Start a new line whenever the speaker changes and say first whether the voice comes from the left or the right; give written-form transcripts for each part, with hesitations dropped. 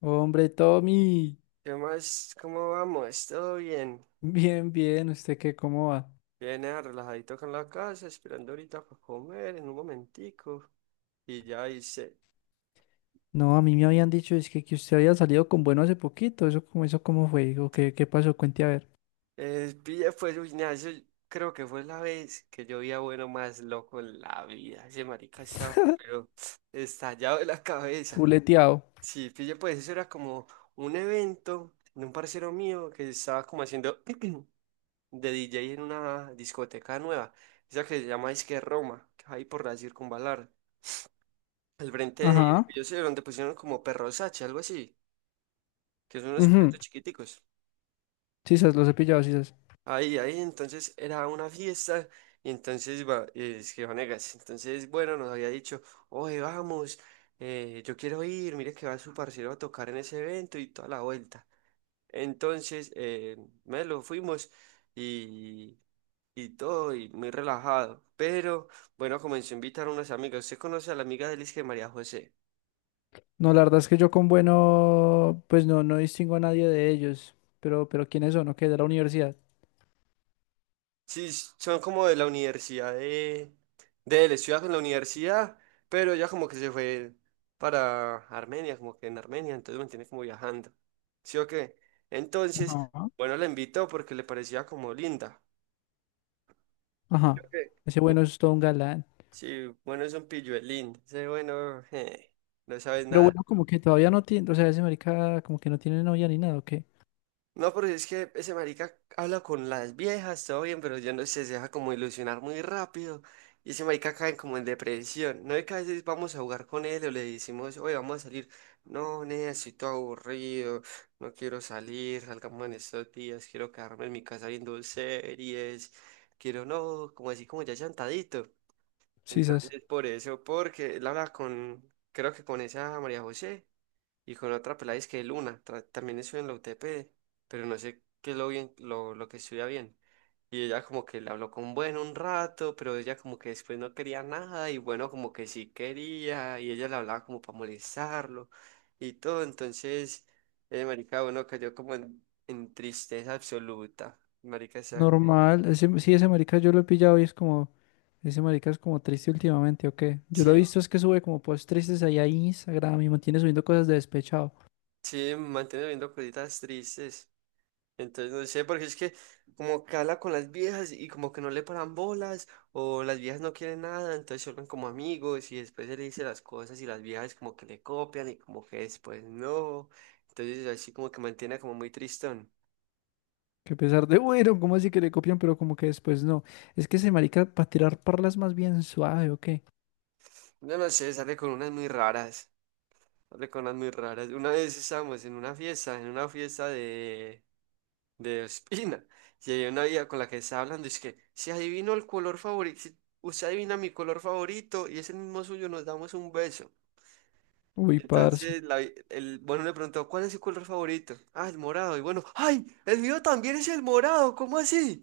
left: Hombre, Tommy,
right: ¿Qué más? ¿Cómo vamos? ¿Todo bien?
left: bien, bien, ¿usted qué, cómo va?
right: Bien, relajadito acá en la casa, esperando ahorita para comer en un momentico. Y ya hice.
left: No, a mí me habían dicho, que usted había salido con bueno hace poquito, eso, eso cómo fue, o qué, qué pasó, cuente a ver.
right: Pille, pues, uy, nea, eso creo que fue la vez que yo vi a Bueno más loco en la vida. Ese marica estaba, pero estallado de la cabeza.
left: Fuleteado.
right: Sí, pille, pues, eso era como un evento de un parcero mío que estaba como haciendo de DJ en una discoteca nueva. Esa que se llama Disque Roma, que hay por la Circunvalar. Al frente de,
left: Ajá.
right: yo sé, donde pusieron como perros Sachi, algo así, que son unos
left: Ujú.
right: perritos chiquiticos.
left: Sí, sas, los he pillado, sí, sas.
right: Ahí, entonces era una fiesta, y entonces va, es que Vanegas, entonces, bueno, nos había dicho, oye, vamos, yo quiero ir, mire que va su parcero a tocar en ese evento y toda la vuelta. Entonces, me lo fuimos y, y todo, y muy relajado. Pero, bueno, comenzó a invitar a unas amigas. ¿Usted conoce a la amiga de Liz que María José?
left: No, la verdad es que yo con bueno, pues no, no distingo a nadie de ellos, pero ¿quiénes son? ¿O qué? De la universidad.
right: Sí, son como de la universidad de él, estudia con la universidad, pero ella como que se fue para Armenia, como que en Armenia, entonces mantiene como viajando. ¿Sí o qué? Entonces,
left: Ajá.
right: bueno, la invitó porque le parecía como linda.
left: Ajá.
right: Ok.
left: Ese bueno es todo un galán.
right: Sí, bueno, es un pilluelín. Dice, bueno, no sabes
left: Pero
right: nada.
left: bueno, como que todavía no tiene, o sea, ese marica como que no tiene novia ni nada, ¿o qué?
right: No, pero es que ese marica habla con las viejas, todo bien, pero yo no sé, se deja como ilusionar muy rápido. Y ese marica cae como en depresión. No es que a veces vamos a jugar con él o le decimos, oye, vamos a salir. No, nena, estoy todo aburrido, no quiero salir, salgamos en estos días, quiero quedarme en mi casa viendo series, quiero no, como así como ya llantadito.
left: Sí, sas.
right: Entonces, por eso, porque él habla con, creo que con esa María José y con otra pelada es que Luna, tra- también estudia en la UTP, pero no sé qué es lo bien, lo que estudia bien. Y ella como que le habló con Bueno un rato, pero ella como que después no quería nada y Bueno como que sí quería y ella le hablaba como para molestarlo y todo. Entonces, marica, bueno, cayó como en tristeza absoluta. Marica, o sea,
left: Normal, ese marica yo lo he pillado y es como, ese marica es como triste últimamente, ¿o qué? Yo lo he
right: sí,
left: visto es que sube como posts tristes ahí a Instagram y mantiene subiendo cosas de despechado.
right: sí, mantiene viendo cositas tristes. Entonces no sé, porque es que como que habla con las viejas y como que no le paran bolas o las viejas no quieren nada, entonces se vuelven como amigos y después él le dice las cosas y las viejas como que le copian y como que después no. Entonces así como que mantiene como muy tristón.
left: Que a pesar de, bueno, ¿cómo así que le copian? Pero como que después no. Es que ese marica para tirar parlas más bien suave, ¿o qué?
right: No, no sé, sale con unas muy raras, sale con unas muy raras. Una vez estábamos en una fiesta de Ospina y había una vieja con la que estaba hablando y es que si adivino el color favorito. Si usted adivina mi color favorito y es el mismo suyo, nos damos un beso.
left: Uy, parce.
right: Entonces, la vi- el, bueno, le preguntó, ¿cuál es su color favorito? Ah, el morado. Y bueno, ¡ay! El mío también es el morado, ¿cómo así?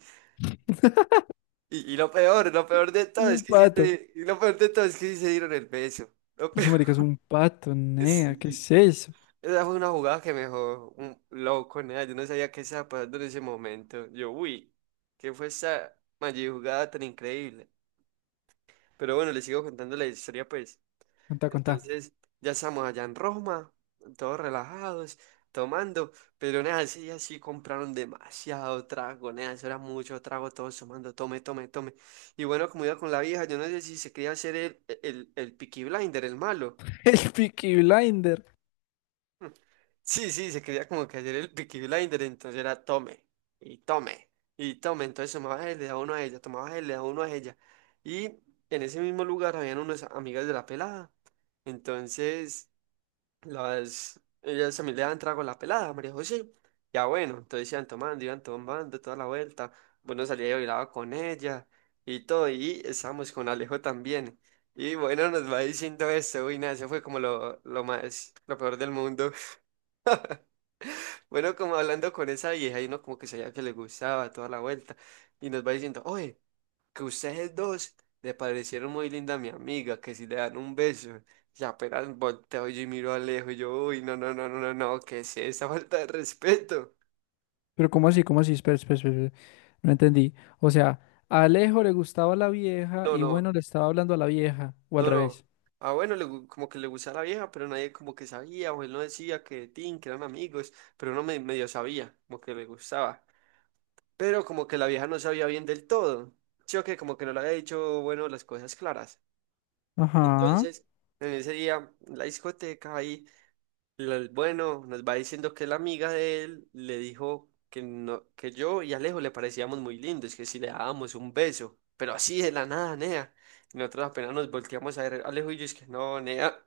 right: Y lo peor de
left: Es
right: todo es
left: un
right: que sí
left: pato.
right: se, y lo peor de todo es que sí se dieron el beso. Lo peor,
left: Ese marica es un pato, nea, ¿qué
right: sí.
left: es eso?
right: Esa fue una jugada que me dejó un loco, nada. Yo no sabía qué estaba pasando en ese momento. Yo, uy, ¿qué fue esa mayor jugada tan increíble? Pero bueno, les sigo contando la historia, pues.
left: Contá, contá.
right: Entonces, ya estamos allá en Roma, todos relajados, tomando, pero nada, ese día sí compraron demasiado trago, nada, eso era mucho trago, todos tomando, tome, tome, tome. Y bueno, como iba con la vieja, yo no sé si se quería hacer el Peaky Blinder, el malo.
left: El Peaky Blinder.
right: Hmm. Sí, sí, se quería como que hacer el Peaky Blinder, entonces era tome, y tome, y tome, entonces tomaba él, le daba uno a ella, tomaba él, le daba uno a ella. Y en ese mismo lugar habían unas amigas de la pelada, entonces... Las, ellas se me le daban trago a la pelada, María José. Ya bueno, entonces iban tomando toda la vuelta. Bueno, salía y bailaba con ella y todo. Y estábamos con Alejo también. Y bueno, nos va diciendo esto. Uy, nada, eso fue como lo más, lo peor del mundo. Bueno, como hablando con esa vieja y uno como que sabía que le gustaba toda la vuelta. Y nos va diciendo, oye que ustedes dos le parecieron muy linda a mi amiga, que si le dan un beso, y apenas volteo y miro a lejos, y yo, uy, no, no, no, no, no, no, ¿qué es esa falta de respeto?
left: Pero ¿cómo así? ¿Cómo así? Espera, espera, espera, espera. No entendí. O sea, a Alejo le gustaba la vieja
right: No,
left: y
right: no,
left: bueno, le estaba hablando a la vieja, o al
right: no, no.
left: revés.
right: Ah, bueno, le gu- como que le gustaba la vieja, pero nadie como que sabía, o él no decía que Tin, que eran amigos, pero uno me- medio sabía, como que le gustaba. Pero como que la vieja no sabía bien del todo. Yo que como que no le había dicho, bueno, las cosas claras.
left: Ajá.
right: Entonces, en ese día, en la discoteca ahí. Lo- bueno, nos va diciendo que la amiga de él le dijo que, no, que yo y Alejo le parecíamos muy lindos, que si le dábamos un beso, pero así de la nada, nea. Y nosotros apenas nos volteamos a ver, Alejo y yo, es que no, nea,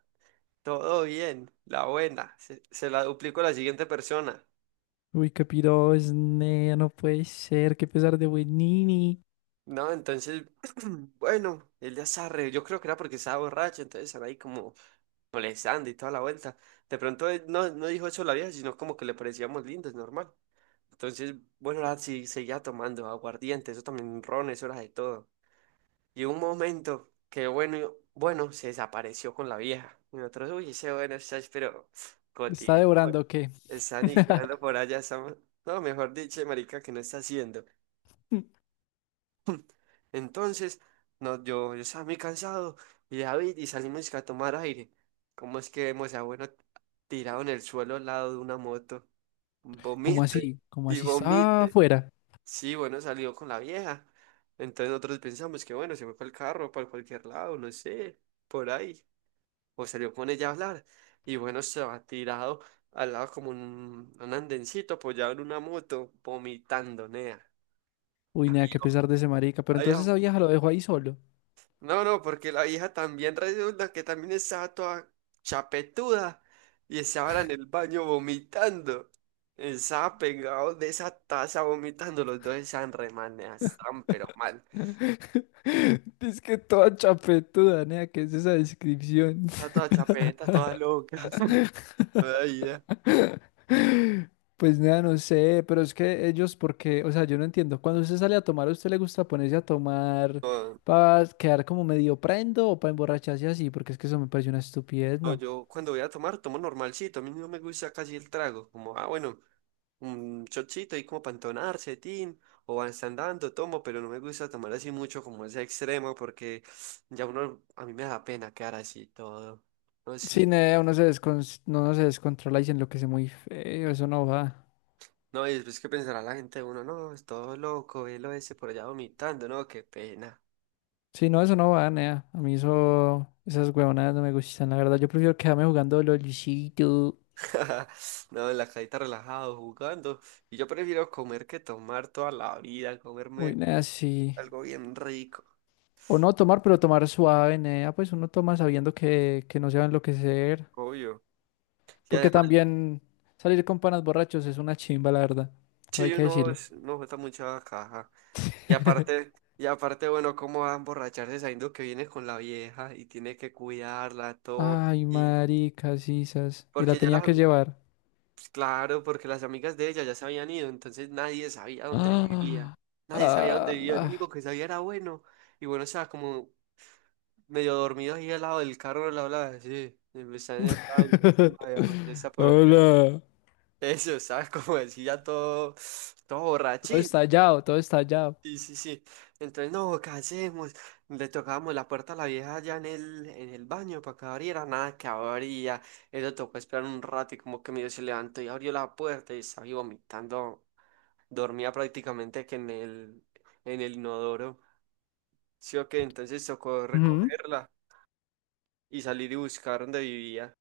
right: todo bien, la buena, se la duplicó a la siguiente persona.
left: Uy, qué piro es, nea, no puede ser, qué pesar de buenini.
right: No, entonces, bueno, él ya se arre, yo creo que era porque estaba borracho, entonces estaba ahí como molestando y toda la vuelta. De pronto él no, no dijo eso a la vieja, sino como que le parecíamos lindos, normal. Entonces, bueno, la, sí, seguía tomando aguardiente, eso también ron, eso era de todo. Y un momento que, bueno, yo- bueno, se desapareció con la vieja. Y nosotros, uy, ese bueno, estás, pero,
left: ¿Está
right: Coti,
left: devorando o qué?
right: está aniquilando por allá, está- no, mejor dicho, marica, que no está haciendo. Entonces, no, yo estaba muy cansado, y David, y salimos a tomar aire. ¿Cómo es que vemos a bueno tirado en el suelo al lado de una moto?
left: ¿Cómo
right: Vomite
left: así? ¿Cómo
right: y
left: así está
right: vomite.
left: afuera?
right: Sí, bueno, salió con la vieja. Entonces nosotros pensamos que bueno, se fue para el carro, para cualquier lado, no sé, por ahí. O salió con ella a hablar. Y bueno, se ha tirado al lado como un andencito apoyado en una moto, vomitando, nea.
left: Uy, nea, qué pesar de ese marica. Pero
right: Ay,
left: entonces
right: ah,
left: esa vieja lo dejó ahí solo.
right: no, no, porque la vieja también resulta que también estaba toda chapetuda y estaba en el baño vomitando. Estaba pegado de esa taza vomitando, los dos estaban re mal, nea, estaban pero mal.
left: Es que toda chapetuda, nea, ¿qué es esa descripción?
right: Está toda chapeta, todas locas. Ay, ya.
left: Pues nada, no sé, pero es que ellos, porque, o sea, yo no entiendo. Cuando usted sale a tomar, ¿a usted le gusta ponerse a tomar
right: No,
left: para quedar como medio prendo o para emborracharse así? Porque es que eso me parece una estupidez,
right: no,
left: ¿no?
right: yo cuando voy a tomar, tomo normalcito. A mí no me gusta casi el trago. Como, ah, bueno, un chochito ahí como para entonarse, tin. O van andando, tomo, pero no me gusta tomar así mucho como ese extremo porque ya uno, a mí me da pena quedar así todo. No
left: Sí,
right: sé.
left: nea, no, uno se descontrola y se enloquece muy feo, eso no va.
right: No, y después que pensará la gente, uno, no, es todo loco, velo ese por allá vomitando, no, qué pena.
left: Sí, no, eso no va, nea. A mí eso, esas huevonadas no me gustan, la verdad. Yo prefiero quedarme jugando LOLcito.
right: No, en la cajita relajado, jugando. Y yo prefiero comer que tomar toda la vida,
left: Uy,
right: comerme
left: nea, sí.
right: algo bien rico,
left: O no tomar, pero tomar suave, nea. Pues uno toma sabiendo que no se va a enloquecer.
right: obvio. Y
left: Porque
right: además,
left: también salir con panas borrachos es una chimba, la verdad. Todo hay
right: sí,
left: que
right: uno,
left: decirlo.
right: es- uno está mucha caja. Y aparte, bueno, cómo va a emborracharse sabiendo que viene con la vieja y tiene que cuidarla, todo.
left: Ay,
right: Y
left: maricas, sisas. Y la
right: porque ya
left: tenía
right: las,
left: que
right: am-
left: llevar.
right: pues, claro, porque las amigas de ella ya se habían ido, entonces nadie sabía dónde vivía.
left: ¡Ah!
right: Nadie sabía dónde vivía, el
left: Ah,
right: único que sabía era bueno. Y bueno, o sea, como medio dormido ahí al lado del carro, al lado de la habla así, y me está en el baño, así, viejo, que está por allá.
left: Hola.
right: Eso, ¿sabes? Como decía todo, todo
left: Todo
right: borrachín.
left: estallado, todo estallado.
right: Sí, sí, sí. Entonces, no, ¿qué hacemos? Le tocábamos la puerta a la vieja allá en el baño para que abriera, nada que abría. Eso tocó esperar un rato y como que medio se levantó y abrió la puerta y estaba ahí vomitando. Dormía prácticamente que en el inodoro. Sí, ok, entonces tocó
left: Ujú.
right: recogerla y salir y buscar dónde vivía.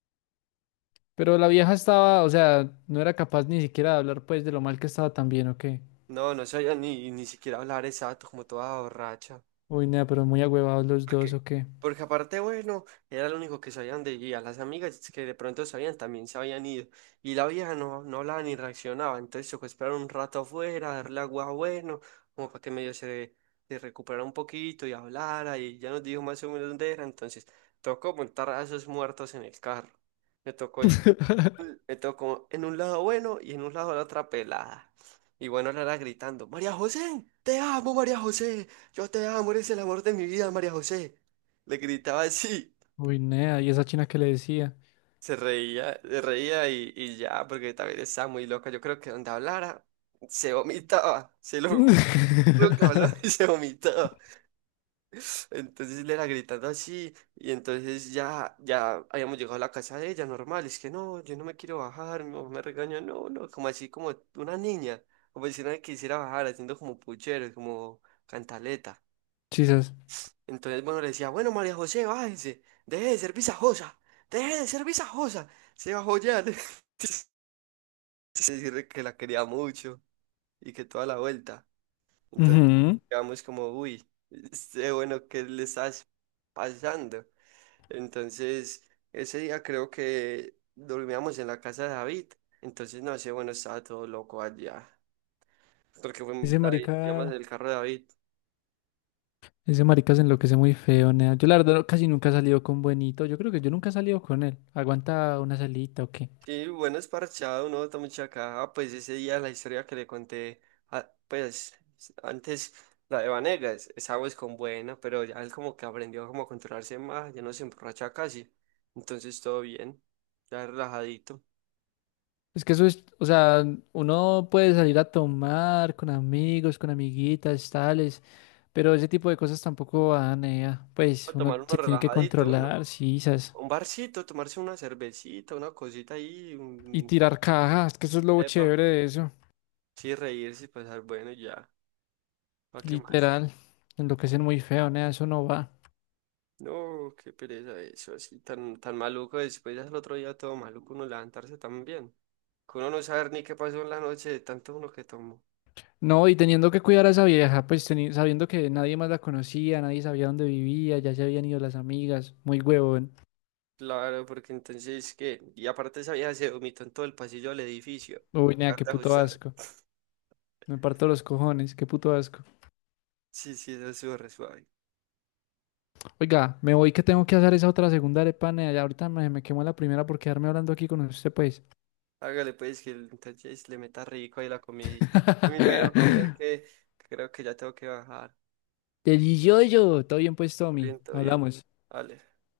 left: Pero la vieja estaba, o sea, no era capaz ni siquiera de hablar, pues, de lo mal que estaba también, ¿o qué?
right: No, no sabía ni siquiera hablar exacto, como toda borracha.
left: Uy, nea, pero muy agüevados los dos,
right: Porque,
left: ¿o qué?
right: porque aparte, bueno, era lo único que sabían de ella. Las amigas que de pronto sabían también se habían ido. Y la vieja no, no hablaba ni reaccionaba. Entonces tocó esperar un rato afuera, darle agua bueno, como para que medio se recuperara un poquito y hablara. Y ya nos dijo más o menos dónde era. Entonces tocó montar a esos muertos en el carro. Me tocó. Me tocó en un lado bueno y en un lado la otra pelada. Y bueno, la era gritando, María José, te amo, María José, yo te amo, eres el amor de mi vida, María José. Le gritaba así,
left: Uy, nea, y esa china que le decía.
right: se reía y ya, porque también estaba muy loca. Yo creo que donde hablara, se vomitaba, se lo juro que hablaba y se vomitaba. Entonces le era gritando así y entonces ya, ya habíamos llegado a la casa de ella, normal, es que no, yo no me quiero bajar, mi mamá me regaña no, no, como así como una niña, como si nadie quisiera bajar, haciendo como puchero, como cantaleta.
left: Chisas.
right: Entonces, bueno, le decía, bueno, María José, bájese, deje de ser visajosa, se bajó ya, le- decirle que la quería mucho y que toda la vuelta. Entonces, quedamos como, uy, este, bueno, ¿qué le estás pasando? Entonces, ese día creo que dormíamos en la casa de David. Entonces, no sé, bueno, estaba todo loco allá. Porque fue
left: Ese
right: David, digamos,
left: marica,
right: el carro de David.
left: ese marica se enloquece muy feo, nea. Yo la verdad no- casi nunca he salido con Buenito. Yo creo que yo nunca he salido con él. Aguanta una salita o qué.
right: Y bueno, es parchado, uno está mucha caja. Pues ese día la historia que le conté, a- pues antes, la de Vanegas, esa es con buena, pero ya él como que aprendió como a controlarse más, ya no se emborracha casi. Entonces, todo bien, ya relajadito.
left: Es que eso es, o sea, uno puede salir a tomar con amigos, con amiguitas, tales, pero ese tipo de cosas tampoco van, nea.
right: A
left: Pues uno
right: tomar uno
left: se tiene que
right: relajadito, ¿no?
left: controlar, sisas.
right: Un barcito, tomarse una cervecita, una cosita ahí,
left: Y
right: un...
left: tirar cajas, que eso es lo
right: Epa.
left: chévere de eso.
right: Sí, reírse y pasar bueno y ya. ¿Para qué más?
left: Literal. Enloquecen muy feo, nea, eso no va.
right: No, qué pereza eso, así tan, tan maluco. Después ya el otro día todo maluco uno levantarse también. Que uno no saber ni qué pasó en la noche de tanto uno que tomó.
left: No, y teniendo que cuidar a esa vieja, sabiendo que nadie más la conocía, nadie sabía dónde vivía, ya se habían ido las amigas, muy huevón.
right: Claro, porque entonces que... Y aparte esa vieja se vomitó en todo el pasillo del edificio.
left: Uy, nea,
right: Acá
left: qué
right: de
left: puto
right: ajustar.
left: asco. Me parto los cojones, qué puto asco.
right: Sí, sí, eso estuvo re suave.
left: Oiga, me voy que tengo que hacer esa otra segunda arepa, nea, ya ahorita me quemó la primera por quedarme hablando aquí con usted, pues.
right: Hágale pues que el- entonces le meta rico ahí la comidita. A mí me voy a ir a comer que creo que ya tengo que bajar.
left: Delicioso, todo bien pues, Tommy,
right: Bien, todo bien.
left: hablamos.
right: Vale.